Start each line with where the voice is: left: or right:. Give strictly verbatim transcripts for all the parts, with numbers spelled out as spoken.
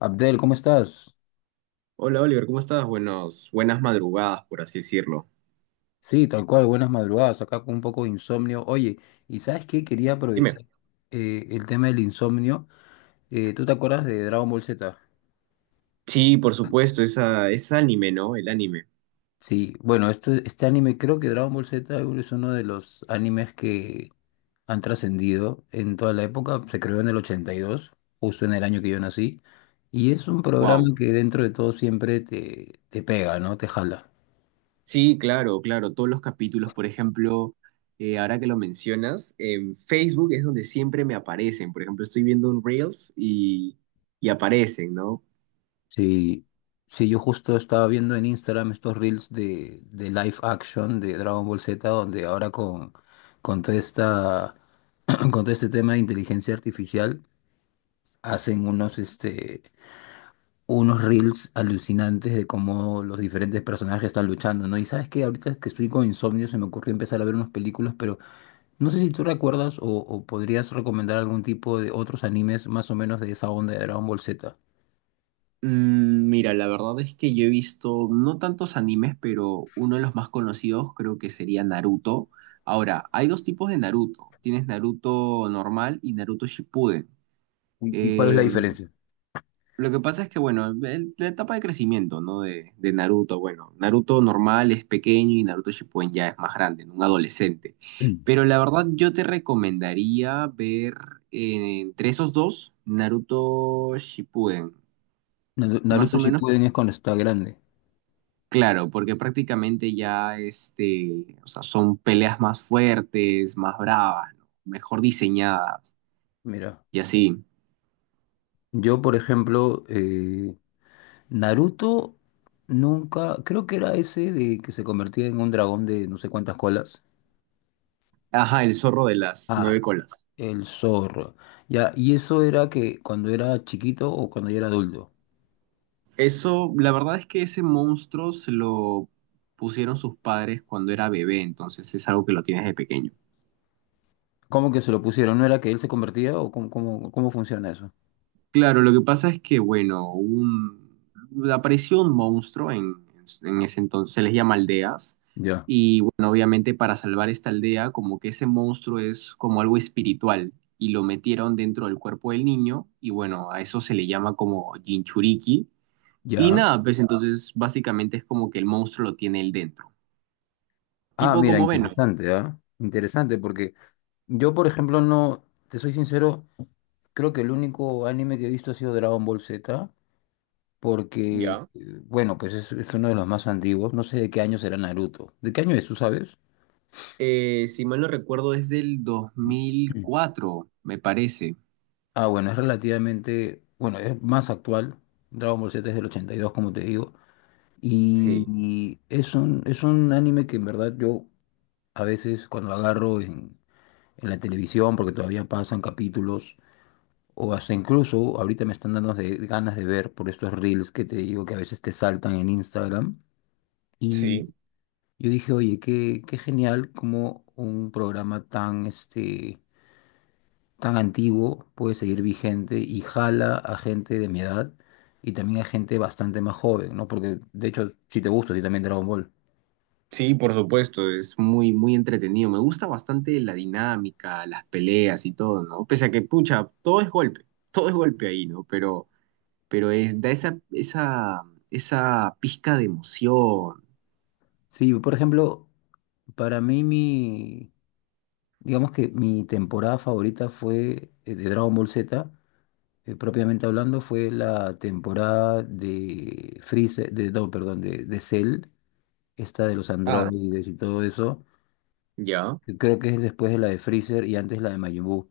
left: Abdel, ¿cómo estás?
right: Hola Oliver, ¿cómo estás? Buenos, buenas madrugadas, por así decirlo.
left: Sí, tal cual, buenas madrugadas, acá con un poco de insomnio. Oye, ¿y sabes qué? Quería
right: Dime.
left: aprovechar eh, el tema del insomnio. Eh, ¿tú te acuerdas de Dragon Ball Z?
right: Sí, por supuesto, esa, es anime, ¿no? El anime.
left: Sí, bueno, este, este anime, creo que Dragon Ball Z es uno de los animes que han trascendido en toda la época. Se creó en el ochenta y dos, justo en el año que yo nací. Y es un programa
right: Wow.
left: que dentro de todo siempre te, te pega, ¿no? Te jala.
right: Sí, claro, claro. Todos los capítulos, por ejemplo, eh, ahora que lo mencionas, en Facebook es donde siempre me aparecen. Por ejemplo, estoy viendo un Reels y, y aparecen, ¿no?
left: Sí, sí, yo justo estaba viendo en Instagram estos reels de, de live action de Dragon Ball Z, donde ahora con, con toda esta, con todo este tema de inteligencia artificial, hacen unos, este, unos reels alucinantes de cómo los diferentes personajes están luchando, ¿no? Y sabes que ahorita que estoy con insomnio se me ocurrió empezar a ver unas películas, pero no sé si tú recuerdas o, o podrías recomendar algún tipo de otros animes más o menos de esa onda de Dragon Ball Z.
right: Mm, mira, la verdad es que yo he visto no tantos animes, pero uno de los más conocidos creo que sería Naruto. Ahora, hay dos tipos de Naruto. Tienes Naruto normal y Naruto Shippuden.
left: ¿Y, y cuál es la
right: Eh,
left: diferencia?
right: lo que pasa es que, bueno, el- la etapa de crecimiento, ¿no? De, de Naruto, bueno, Naruto normal es pequeño y Naruto Shippuden ya es más grande, ¿no? Un adolescente. Pero la verdad yo te recomendaría ver eh, entre esos dos, Naruto Shippuden.
left: Naru-
right: Más
left: Naruto
right: o menos.
left: Shippuden es cuando está grande.
right: Claro, porque prácticamente ya este, o sea, son peleas más fuertes, más bravas, ¿no? Mejor diseñadas
left: Mira,
right: y así.
left: yo por ejemplo, eh, Naruto nunca, creo que era ese de que se convertía en un dragón de no sé cuántas colas.
right: Ajá, el zorro de las
left: Ah,
right: nueve colas.
left: el zorro. Ya, y eso era que cuando era chiquito o cuando ya era adulto.
right: Eso, la verdad es que ese monstruo se lo pusieron sus padres cuando era bebé, entonces es algo que lo tienes de pequeño.
left: ¿Cómo que se lo pusieron? ¿No era que él se convertía o cómo, cómo, cómo funciona eso?
right: Claro, lo que pasa es que, bueno, un, apareció un monstruo en, en ese entonces, se les llama aldeas,
left: Ya,
right: y bueno, obviamente para salvar esta aldea, como que ese monstruo es como algo espiritual, y lo metieron dentro del cuerpo del niño, y bueno, a eso se le llama como Jinchuriki, y
left: ya.
right: nada, pues entonces básicamente es como que el monstruo lo tiene él dentro,
left: Ah,
right: tipo
left: mira,
right: como Venom.
left: interesante, ¿ah? Interesante porque yo por ejemplo no, te soy sincero. Creo que el único anime que he visto ha sido Dragon Ball Z, porque, eh,
right: Ya.
left: bueno, pues es, es uno de los más antiguos. No sé de qué año será Naruto. ¿De qué año es, tú sabes?
right: Eh, si mal no recuerdo, es del dos mil cuatro me parece.
left: Ah, bueno, es relativamente, bueno, es más actual. Dragon Ball Z es del ochenta y dos como te digo. Y,
right: Sí.
left: y es un, es un anime que en verdad yo a veces cuando agarro en, en la televisión, porque todavía pasan capítulos, o hasta incluso ahorita me están dando de, ganas de ver por estos reels que te digo que a veces te saltan en Instagram. Y
right: Sí.
left: yo dije, oye, qué, qué genial como un programa tan, este, tan antiguo puede seguir vigente y jala a gente de mi edad y también a gente bastante más joven, ¿no? Porque de hecho, si te gusta, sí también Dragon Ball.
right: Sí, por supuesto, es muy, muy entretenido. Me gusta bastante la dinámica, las peleas y todo, ¿no? Pese a que, pucha, todo es golpe, todo es golpe ahí, ¿no? Pero, pero es, da esa, esa, esa pizca de emoción.
left: Sí, por ejemplo, para mí mi, digamos que mi temporada favorita fue eh, de Dragon Ball Z, eh, propiamente hablando, fue la temporada de Freezer, de, no, perdón, de, de Cell, esta de los
right: Ah,
left: androides y todo eso.
right: ¿ya?
left: Que creo que es después de la de Freezer y antes la de Majin Buu.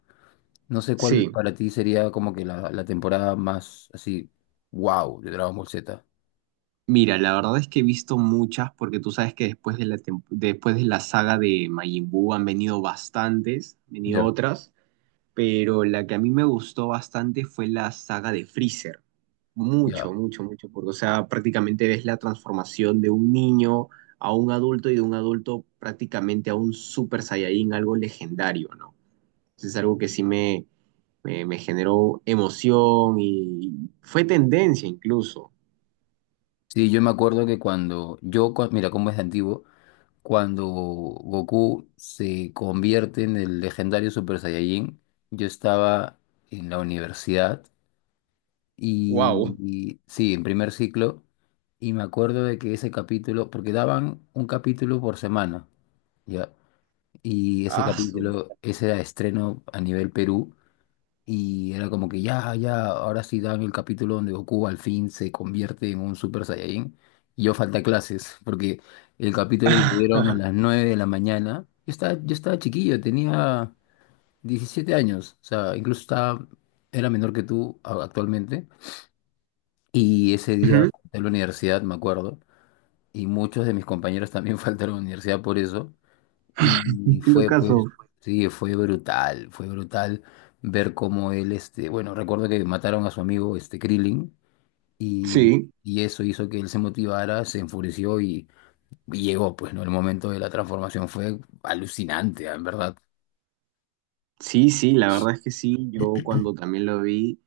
left: No sé cuál
right: Sí.
left: para ti sería como que la, la temporada más así, wow, de Dragon Ball Z.
right: Mira, la verdad es que he visto muchas, porque tú sabes que después de la, tem- después de la saga de Majin Buu han venido bastantes, han venido
left: Ya,
right: otras. Pero la que a mí me gustó bastante fue la saga de Freezer. Mucho,
left: ya.
right: mucho, mucho, porque, o sea, prácticamente ves la transformación de un niño a un adulto y de un adulto prácticamente a un Super Saiyajin, algo legendario, ¿no? Entonces es algo que sí me, me, me generó emoción y fue tendencia incluso.
left: Sí, yo me acuerdo que cuando yo, cua- mira cómo es de antiguo, cuando Goku se convierte en el legendario Super Saiyajin, yo estaba en la universidad y,
right: ¡Wow!
left: y- sí, en primer ciclo, y me acuerdo de que ese capítulo, porque daban un capítulo por semana. ¿Ya? Y ese
right: ¡Aso!
left: capítulo, ese era estreno a nivel Perú. Y era como que ya, ya, ahora sí dan el capítulo donde Goku al fin se convierte en un Super Saiyajin. Y yo falta clases, porque el capítulo lo dieron a las nueve de la mañana. Yo estaba, yo estaba chiquillo, tenía diecisiete años. O sea, incluso estaba, era menor que tú a- actualmente. Y ese día
right: Ujú.
left: falté a la universidad, me acuerdo. Y muchos de mis compañeros también faltaron a la universidad por eso.
right: En
left: Y
right: todo
left: fue,
right: caso,
left: pues, sí, fue brutal, fue brutal ver cómo él, este, bueno, recuerdo que mataron a su amigo, este, Krillin, y,
right: sí.
left: y eso hizo que él se motivara, se enfureció y, y llegó, pues, ¿no? El momento de la transformación fue alucinante, en verdad.
right: Sí, sí, la verdad es que sí, yo cuando también lo vi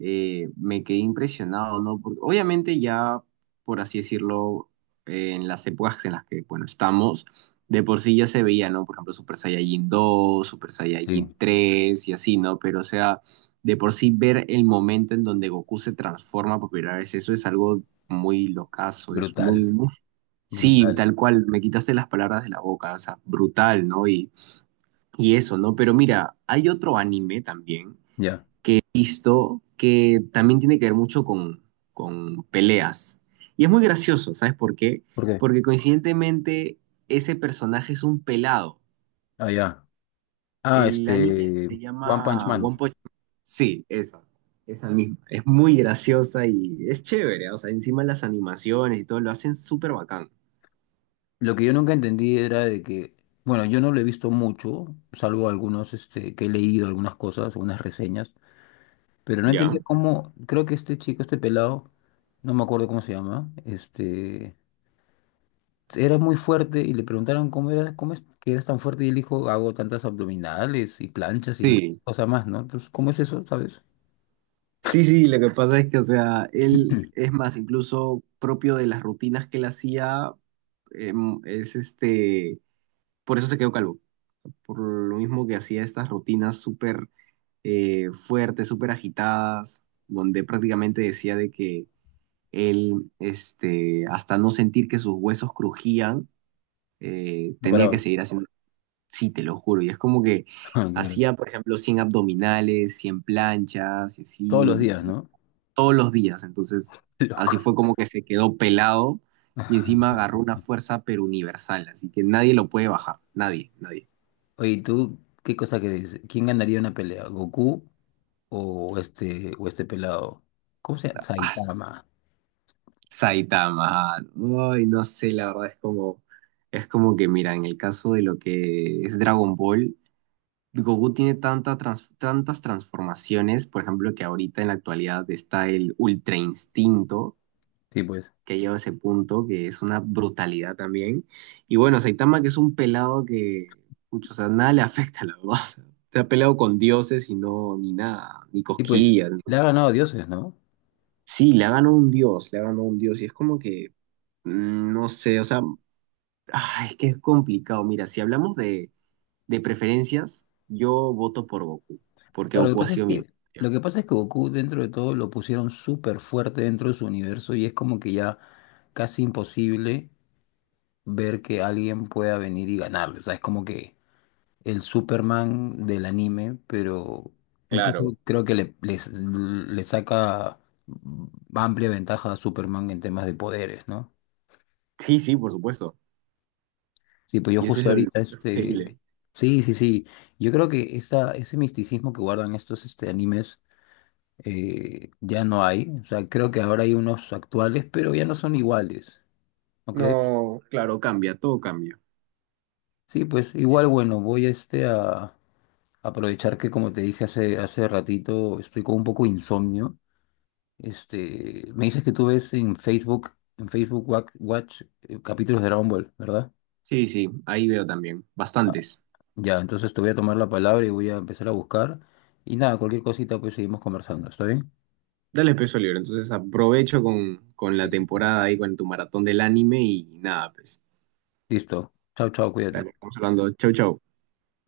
right: eh, me quedé impresionado, ¿no? Porque obviamente ya, por así decirlo, eh, en las épocas en las que, bueno, estamos, de por sí ya se veía, ¿no? Por ejemplo, Super Saiyajin dos, Super Saiyajin
left: Sí,
right: tres y así, ¿no? Pero o sea, de por sí ver el momento en donde Goku se transforma por primera vez, eso es algo muy locazo, es muy,
left: brutal,
right: muy... Sí,
left: brutal.
right: tal cual, me quitaste las palabras de la boca, o sea, brutal, ¿no? Y y eso, ¿no? Pero mira, hay otro anime también
left: Ya,
right: que he visto que también tiene que ver mucho con, con peleas. Y es muy gracioso, ¿sabes por qué?
left: ¿por qué?
right: Porque coincidentemente ese personaje es un pelado.
left: Ah, ya. Ah,
right: El anime
left: este,
right: se
left: One Punch
right: llama One
left: Man.
right: Punch Man. Sí, esa, esa misma. Es muy graciosa y es chévere. O sea, encima las animaciones y todo lo hacen súper bacán.
left: Lo que yo nunca entendí era de que, bueno, yo no lo he visto mucho, salvo algunos, este, que he leído algunas cosas, algunas reseñas. Pero no
right: ¿Ya?
left: entendía cómo, creo que este chico, este pelado, no me acuerdo cómo se llama, este, era muy fuerte y le preguntaron cómo era, cómo es que eras tan fuerte y él dijo, hago tantas abdominales y planchas y no sé qué
right: Sí.
left: cosa más, ¿no? Entonces, ¿cómo es eso, sabes?
right: Sí, sí, lo que pasa es que, o sea, él es más incluso propio de las rutinas que él hacía, em, es este, por eso se quedó calvo, por lo mismo que hacía estas rutinas súper eh, fuertes, súper agitadas, donde prácticamente decía de que él, este, hasta no sentir que sus huesos crujían, eh,
left: No
right: tenía que
left: paraba.
right: seguir haciendo, sí, te lo juro, y es como que hacía, por ejemplo, cien abdominales, cien planchas, y
left: Todos
right: así,
left: los días, ¿no?
right: todos los días. Entonces, así
left: Loco.
right: fue como que se quedó pelado y encima agarró una fuerza pero universal, así que nadie lo puede bajar, nadie, nadie.
left: Oye, ¿y ¿tú qué cosa crees? ¿Quién ganaría una pelea? ¿Goku o este, o este pelado? ¿Cómo se llama?
right: Ah,
left: Saitama.
right: Saitama, ay, no sé, la verdad es como, es como que, mira, en el caso de lo que es Dragon Ball, Goku tiene tanta trans- tantas transformaciones, por ejemplo, que ahorita en la actualidad está el Ultra Instinto,
left: Sí, pues.
right: que ha llegado a ese punto, que es una brutalidad también. Y bueno, Saitama, que es un pelado que, pucho, o sea, nada le afecta, la verdad. O sea, se ha peleado con dioses y no, ni nada, ni
left: Y pues,
right: cosquillas. Ni-
left: le ha ganado a dioses, ¿no?
right: sí, le ha ganado un dios, le ha ganado un dios. Y es como que, mm, no sé, o sea, ah, es que es complicado. Mira, si hablamos de, de preferencias, yo voto por Goku, porque
left: Claro, lo que
right: Goku ha
left: pasa es
right: sido mi...
left: que,
right: infancia.
left: lo que pasa es que Goku dentro de todo lo pusieron súper fuerte dentro de su universo y es como que ya casi imposible ver que alguien pueda venir y ganarle. O sea, es como que el Superman del anime, pero
right: Claro.
left: incluso creo que le, les- le saca amplia ventaja a Superman en temas de poderes, ¿no?
right: Sí, sí, por supuesto.
left: Sí, pues yo
right: Y eso es
left: justo
right: lo,
left: ahorita
right: lo increíble.
left: este... Sí, sí, sí. Yo creo que esa, ese misticismo que guardan estos este, animes eh, ya no hay. O sea, creo que ahora hay unos actuales, pero ya no son iguales, ¿no crees?
right: No, claro, cambia, todo cambia.
left: Sí, pues igual, bueno, voy este a aprovechar que como te dije hace, hace ratito, estoy con un poco de insomnio. Este, me dices que tú ves en Facebook, en Facebook Wa- Watch, eh, capítulos de Dragon Ball, ¿verdad?
right: Sí, sí, ahí veo también, bastantes.
left: Ya, entonces te voy a tomar la palabra y voy a empezar a buscar. Y nada, cualquier cosita, pues seguimos conversando, ¿está bien?
right: Dale peso al libro, entonces aprovecho con, con la
left: Sí.
right: temporada ahí, con tu maratón del anime y nada, pues,
left: Listo. Chao, chao, cuídate.
right: dale, estamos hablando. Chau, chau.